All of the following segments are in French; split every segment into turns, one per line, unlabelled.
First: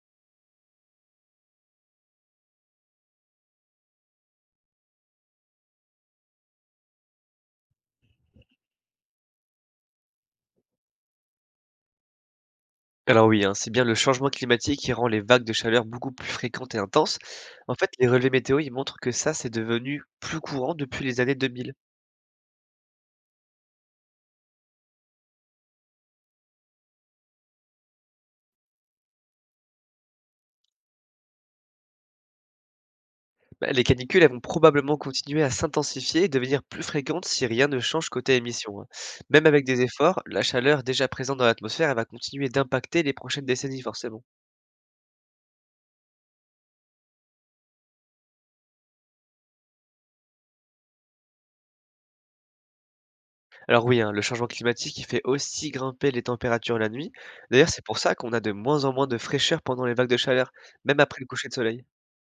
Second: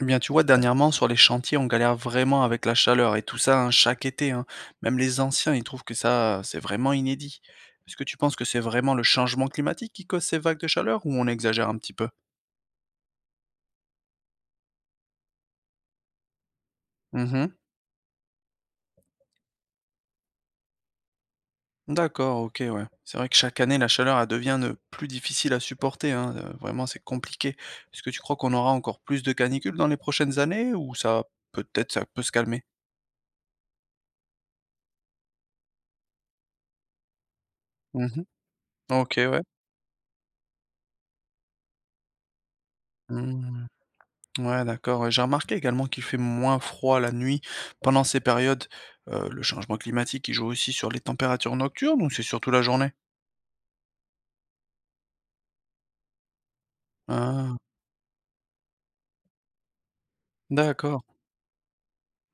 Eh bien, tu vois, dernièrement, sur les chantiers, on galère vraiment avec la chaleur et tout ça hein, chaque été. Hein. Même les anciens, ils trouvent que ça, c'est vraiment inédit. Est-ce que tu penses que c'est vraiment le changement climatique qui cause ces vagues de chaleur ou on exagère un petit peu?
Alors oui, hein, c'est bien le changement climatique qui rend les vagues de chaleur beaucoup plus fréquentes et intenses.
Mhm.
En fait, les relevés météo, ils montrent que ça, c'est devenu plus courant depuis les années 2000.
D'accord, ok, ouais. C'est vrai que chaque année, la chaleur, elle devient de plus difficile à supporter. Hein, vraiment, c'est compliqué. Est-ce que tu crois qu'on aura encore plus de canicules dans les prochaines années ou ça, peut-être, ça peut se calmer?
Bah, les canicules, elles vont probablement continuer à s'intensifier et devenir plus fréquentes si rien ne change
Mhm.
côté émissions, hein.
Ok, ouais.
Même avec des efforts, la chaleur déjà présente dans l'atmosphère, elle va continuer d'impacter les prochaines
Mmh.
décennies, forcément.
Ouais, d'accord, ouais. J'ai remarqué également qu'il fait moins froid la nuit pendant ces périodes. Le changement climatique, il joue aussi sur les températures nocturnes ou c'est surtout la journée?
Alors oui, hein, le changement climatique, il fait aussi grimper les températures la nuit.
Ah,
D'ailleurs, c'est pour ça qu'on a de moins en moins de fraîcheur pendant les vagues de chaleur, même
d'accord.
après le coucher de soleil.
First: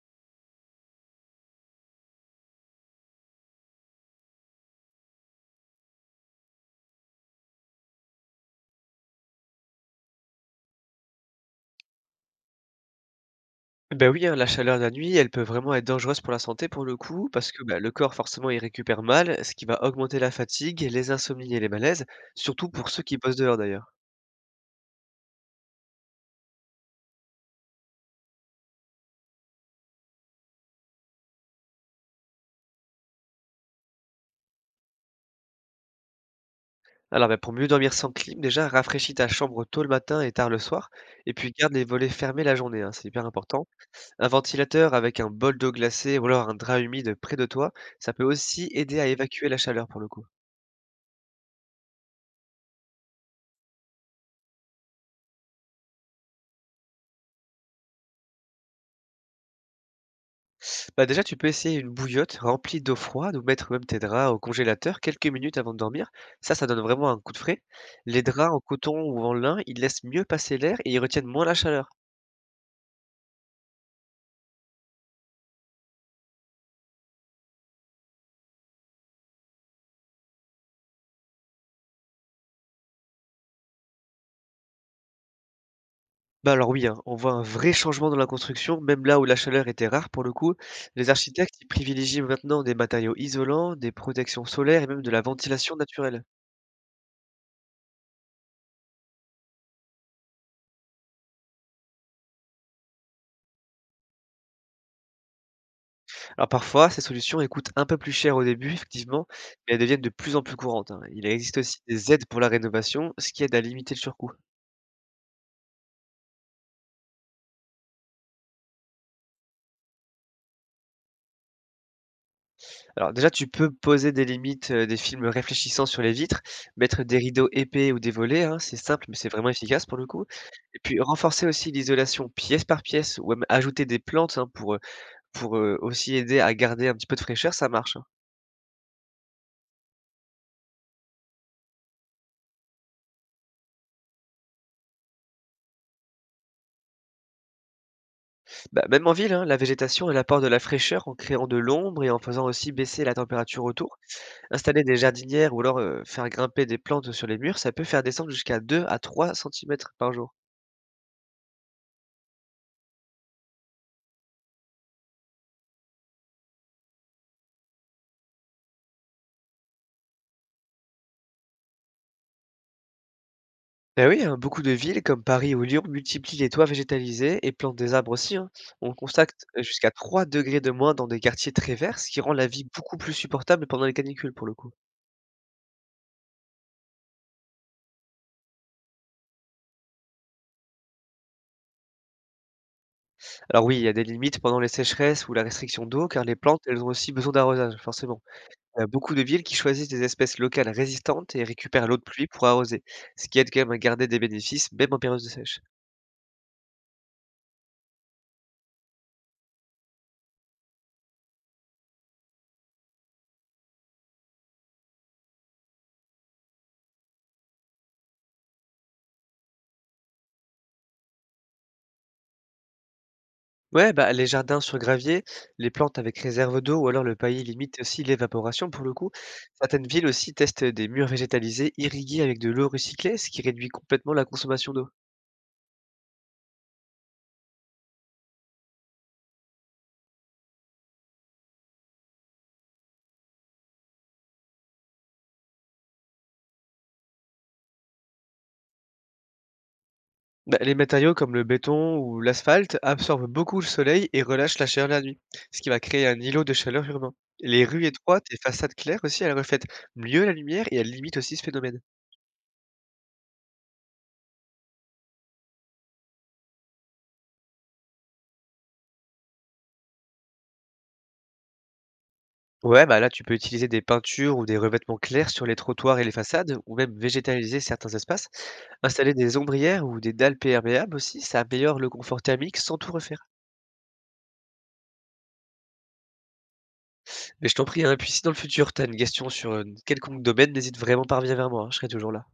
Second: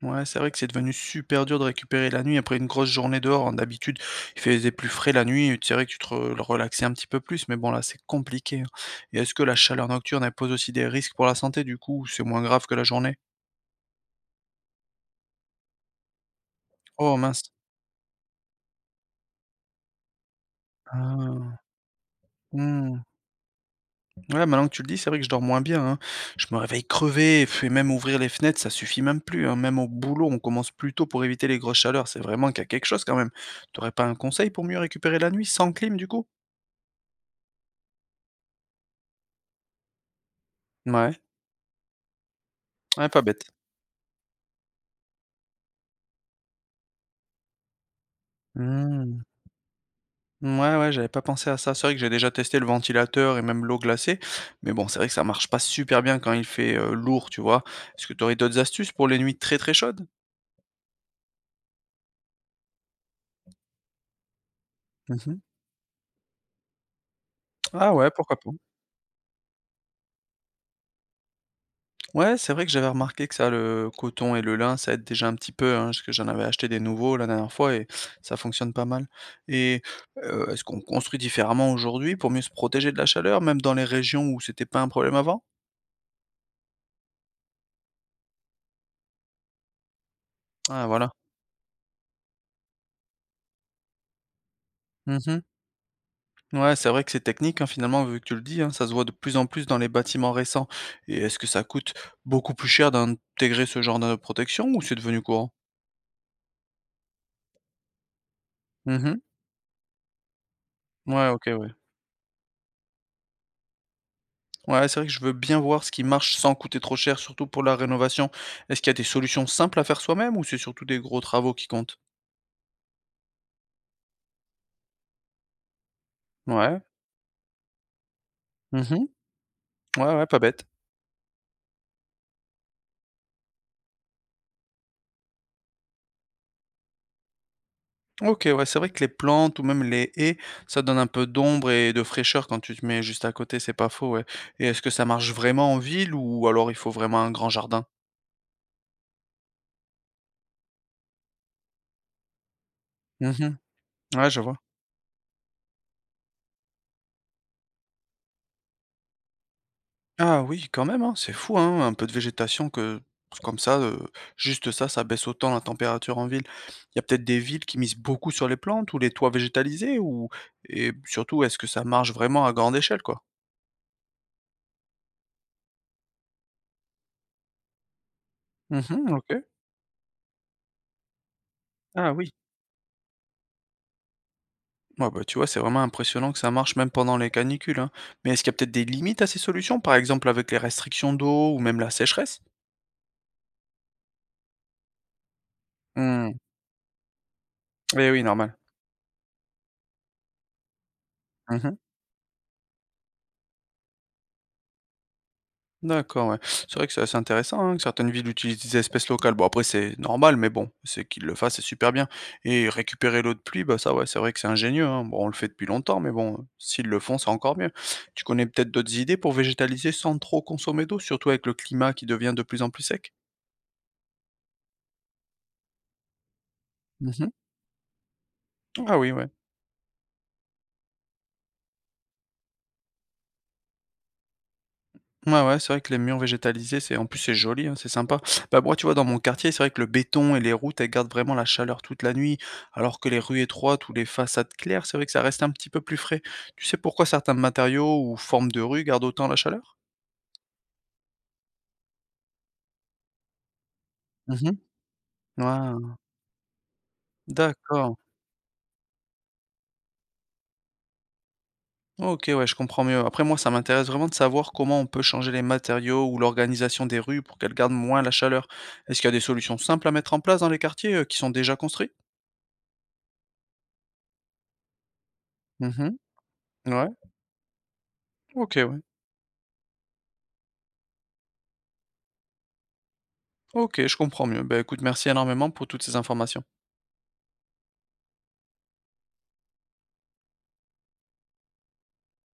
Ouais, c'est vrai que c'est devenu super dur de récupérer la nuit après une grosse journée dehors. Hein. D'habitude, il faisait plus frais la nuit, c'est vrai que relaxais un petit peu plus, mais bon, là, c'est compliqué. Hein. Et est-ce que la chaleur nocturne, elle pose aussi des risques pour la santé, du coup, ou c'est moins grave que la journée?
Ben oui, hein, la chaleur de la nuit, elle peut vraiment être dangereuse pour la santé pour le
Oh,
coup,
mince.
parce que, bah, le corps forcément il récupère mal, ce qui va augmenter la fatigue, les insomnies
Ah,
et les malaises, surtout pour ceux
hmm.
qui bossent dehors d'ailleurs.
Ouais, maintenant que tu le dis, c'est vrai que je dors moins bien, hein. Je me réveille crevé, pff, et même ouvrir les fenêtres, ça suffit même plus, hein. Même au boulot, on commence plus tôt pour éviter les grosses chaleurs. C'est vraiment qu'il y a quelque chose quand même. T'aurais pas un conseil pour mieux récupérer la nuit sans clim, du coup?
Alors, bah, pour mieux dormir sans clim, déjà rafraîchis ta chambre tôt le matin et tard le soir,
Ouais,
et puis garde les volets fermés la journée, hein, c'est
ouais, pas
hyper
bête.
important. Un ventilateur avec un bol d'eau glacée ou alors un drap humide près de toi, ça peut aussi aider à
Hmm.
évacuer la chaleur pour le coup.
Ouais, ouais, j'avais pas pensé à ça. C'est vrai que j'ai déjà testé le ventilateur et même l'eau glacée, mais bon, c'est vrai que ça marche pas super bien quand il fait lourd, tu vois. Est-ce que t'aurais d'autres astuces pour les nuits très très chaudes?
Bah déjà, tu peux essayer une bouillotte remplie d'eau froide ou mettre même tes draps au congélateur quelques
Mhm.
minutes avant de dormir. Ça donne vraiment un coup de frais.
Ah ouais,
Les
pourquoi pas.
draps en coton ou en lin, ils laissent mieux passer l'air et ils retiennent moins la chaleur.
Ouais, c'est vrai que j'avais remarqué que ça, le coton et le lin, ça aide déjà un petit peu, hein, parce que j'en avais acheté des nouveaux la dernière fois et ça fonctionne pas mal. Et Est-ce qu'on construit différemment aujourd'hui pour mieux se protéger de la chaleur, même dans les régions où c'était pas un problème avant?
Bah alors oui, hein, on voit un vrai changement dans la construction, même là où la chaleur était rare pour le coup.
Ah,
Les
voilà.
architectes, ils privilégient maintenant des matériaux isolants, des protections solaires et même de la
Mhm.
ventilation naturelle.
Ouais, c'est vrai que c'est technique, hein, finalement, vu que tu le dis, hein, ça se voit de plus en plus dans les bâtiments récents. Et est-ce que ça coûte beaucoup plus cher d'intégrer ce genre de protection ou c'est devenu courant?
Alors parfois, ces solutions elles coûtent un peu plus cher au début,
Mhm.
effectivement, mais elles deviennent de plus en plus courantes, hein. Il
Ouais, ok,
existe
ouais.
aussi des aides pour la rénovation, ce qui aide à limiter le surcoût.
Ouais, c'est vrai que je veux bien voir ce qui marche sans coûter trop cher, surtout pour la rénovation. Est-ce qu'il y a des solutions simples à faire soi-même ou c'est surtout des gros travaux qui comptent?
Alors déjà, tu peux poser des limites, des films réfléchissants sur les vitres,
Ouais.
mettre des rideaux épais ou des volets, hein, c'est simple,
Mhm.
mais c'est vraiment efficace pour le
Ouais,
coup.
ouais, pas bête.
Et puis renforcer aussi l'isolation pièce par pièce ou même ajouter des plantes, hein, pour aussi aider à garder un petit peu de fraîcheur, ça marche, hein.
Ok, ouais, c'est vrai que les plantes ou même les haies, ça donne un peu d'ombre et de fraîcheur quand tu te mets juste à côté, c'est pas faux, ouais. Et est-ce que ça marche vraiment en ville ou alors il faut vraiment un grand jardin?
Bah, même en ville, hein, la végétation, elle apporte de la fraîcheur en créant de l'ombre et en faisant aussi baisser la
Mhm.
température autour.
Ouais, je vois.
Installer des jardinières ou alors faire grimper des plantes sur les murs, ça peut faire descendre jusqu'à 2 à 3 centimètres par jour.
Ah oui, quand même, hein, c'est fou, hein, un peu de végétation que comme ça, juste ça, ça baisse autant la température en ville. Il y a peut-être des villes qui misent beaucoup sur les plantes ou les toits végétalisés ou et surtout, est-ce que ça marche vraiment à grande échelle, quoi?
Et oui, hein, beaucoup de villes comme Paris ou Lyon multiplient les toits végétalisés et plantent des arbres aussi, hein. On
Mmh. OK.
constate jusqu'à 3 degrés de moins dans des quartiers très verts, ce
Ah
qui
oui.
rend la vie beaucoup plus supportable pendant les canicules pour le coup.
Ouais, bah, tu vois, c'est vraiment impressionnant que ça marche même pendant les canicules, hein. Mais est-ce qu'il y a peut-être des limites à ces solutions, par exemple avec les restrictions d'eau ou même la sécheresse?
Alors oui, il y a des limites pendant les sécheresses ou la restriction d'eau, car les
Mmh.
plantes, elles ont aussi besoin d'arrosage,
Eh
forcément.
oui, normal.
Il y a beaucoup de villes qui choisissent des espèces locales résistantes et
Mmh.
récupèrent l'eau de pluie pour arroser, ce qui aide quand même à garder des bénéfices, même en période de sèche.
D'accord, ouais. C'est vrai que c'est assez intéressant, hein, que certaines villes utilisent des espèces locales. Bon, après, c'est normal, mais bon, c'est qu'ils le fassent, c'est super bien. Et récupérer l'eau de pluie, bah ça, ouais, c'est vrai que c'est ingénieux, hein. Bon, on le fait depuis longtemps, mais bon, s'ils le font, c'est encore mieux. Tu connais peut-être d'autres idées pour végétaliser sans trop consommer d'eau, surtout avec le climat qui devient de plus en plus sec?
Ouais, bah, les jardins sur gravier, les plantes avec réserve d'eau ou alors le
Mhm.
paillis limite aussi l'évaporation pour le
Ah
coup.
oui, ouais.
Certaines villes aussi testent des murs végétalisés irrigués avec de l'eau recyclée, ce qui réduit complètement la consommation d'eau.
Ouais, ouais, c'est vrai que les murs végétalisés, c'est en plus c'est joli, hein, c'est sympa. Bah moi, tu vois, dans mon quartier, c'est vrai que le béton et les routes, elles gardent vraiment la chaleur toute la nuit, alors que les rues étroites ou les façades claires, c'est vrai que ça reste un petit peu plus frais. Tu sais pourquoi certains matériaux ou formes de rue gardent autant la chaleur?
Bah, les matériaux comme le béton ou l'asphalte absorbent beaucoup le soleil et relâchent
Mhm.
la chaleur la nuit, ce qui va
Ouais,
créer un îlot de chaleur urbain. Les rues
d'accord.
étroites et façades claires aussi, elles reflètent mieux la lumière et elles limitent aussi ce phénomène.
Ok, ouais, je comprends mieux. Après, moi, ça m'intéresse vraiment de savoir comment on peut changer les matériaux ou l'organisation des rues pour qu'elles gardent moins la chaleur. Est-ce qu'il y a des solutions simples à mettre en place dans les quartiers qui sont déjà construits?
Ouais, bah là, tu peux utiliser des peintures ou des revêtements clairs sur les trottoirs
Mhm.
et les façades, ou
Ouais,
même végétaliser certains espaces.
ok, ouais.
Installer des ombrières ou des dalles perméables aussi, ça améliore le confort thermique sans tout refaire.
OK, je comprends mieux. Ben écoute, merci énormément pour toutes ces informations.
Mais je t'en prie, hein, puis si dans le futur, t'as une question sur quelconque domaine, n'hésite vraiment pas à revenir vers moi, hein, je serai toujours là.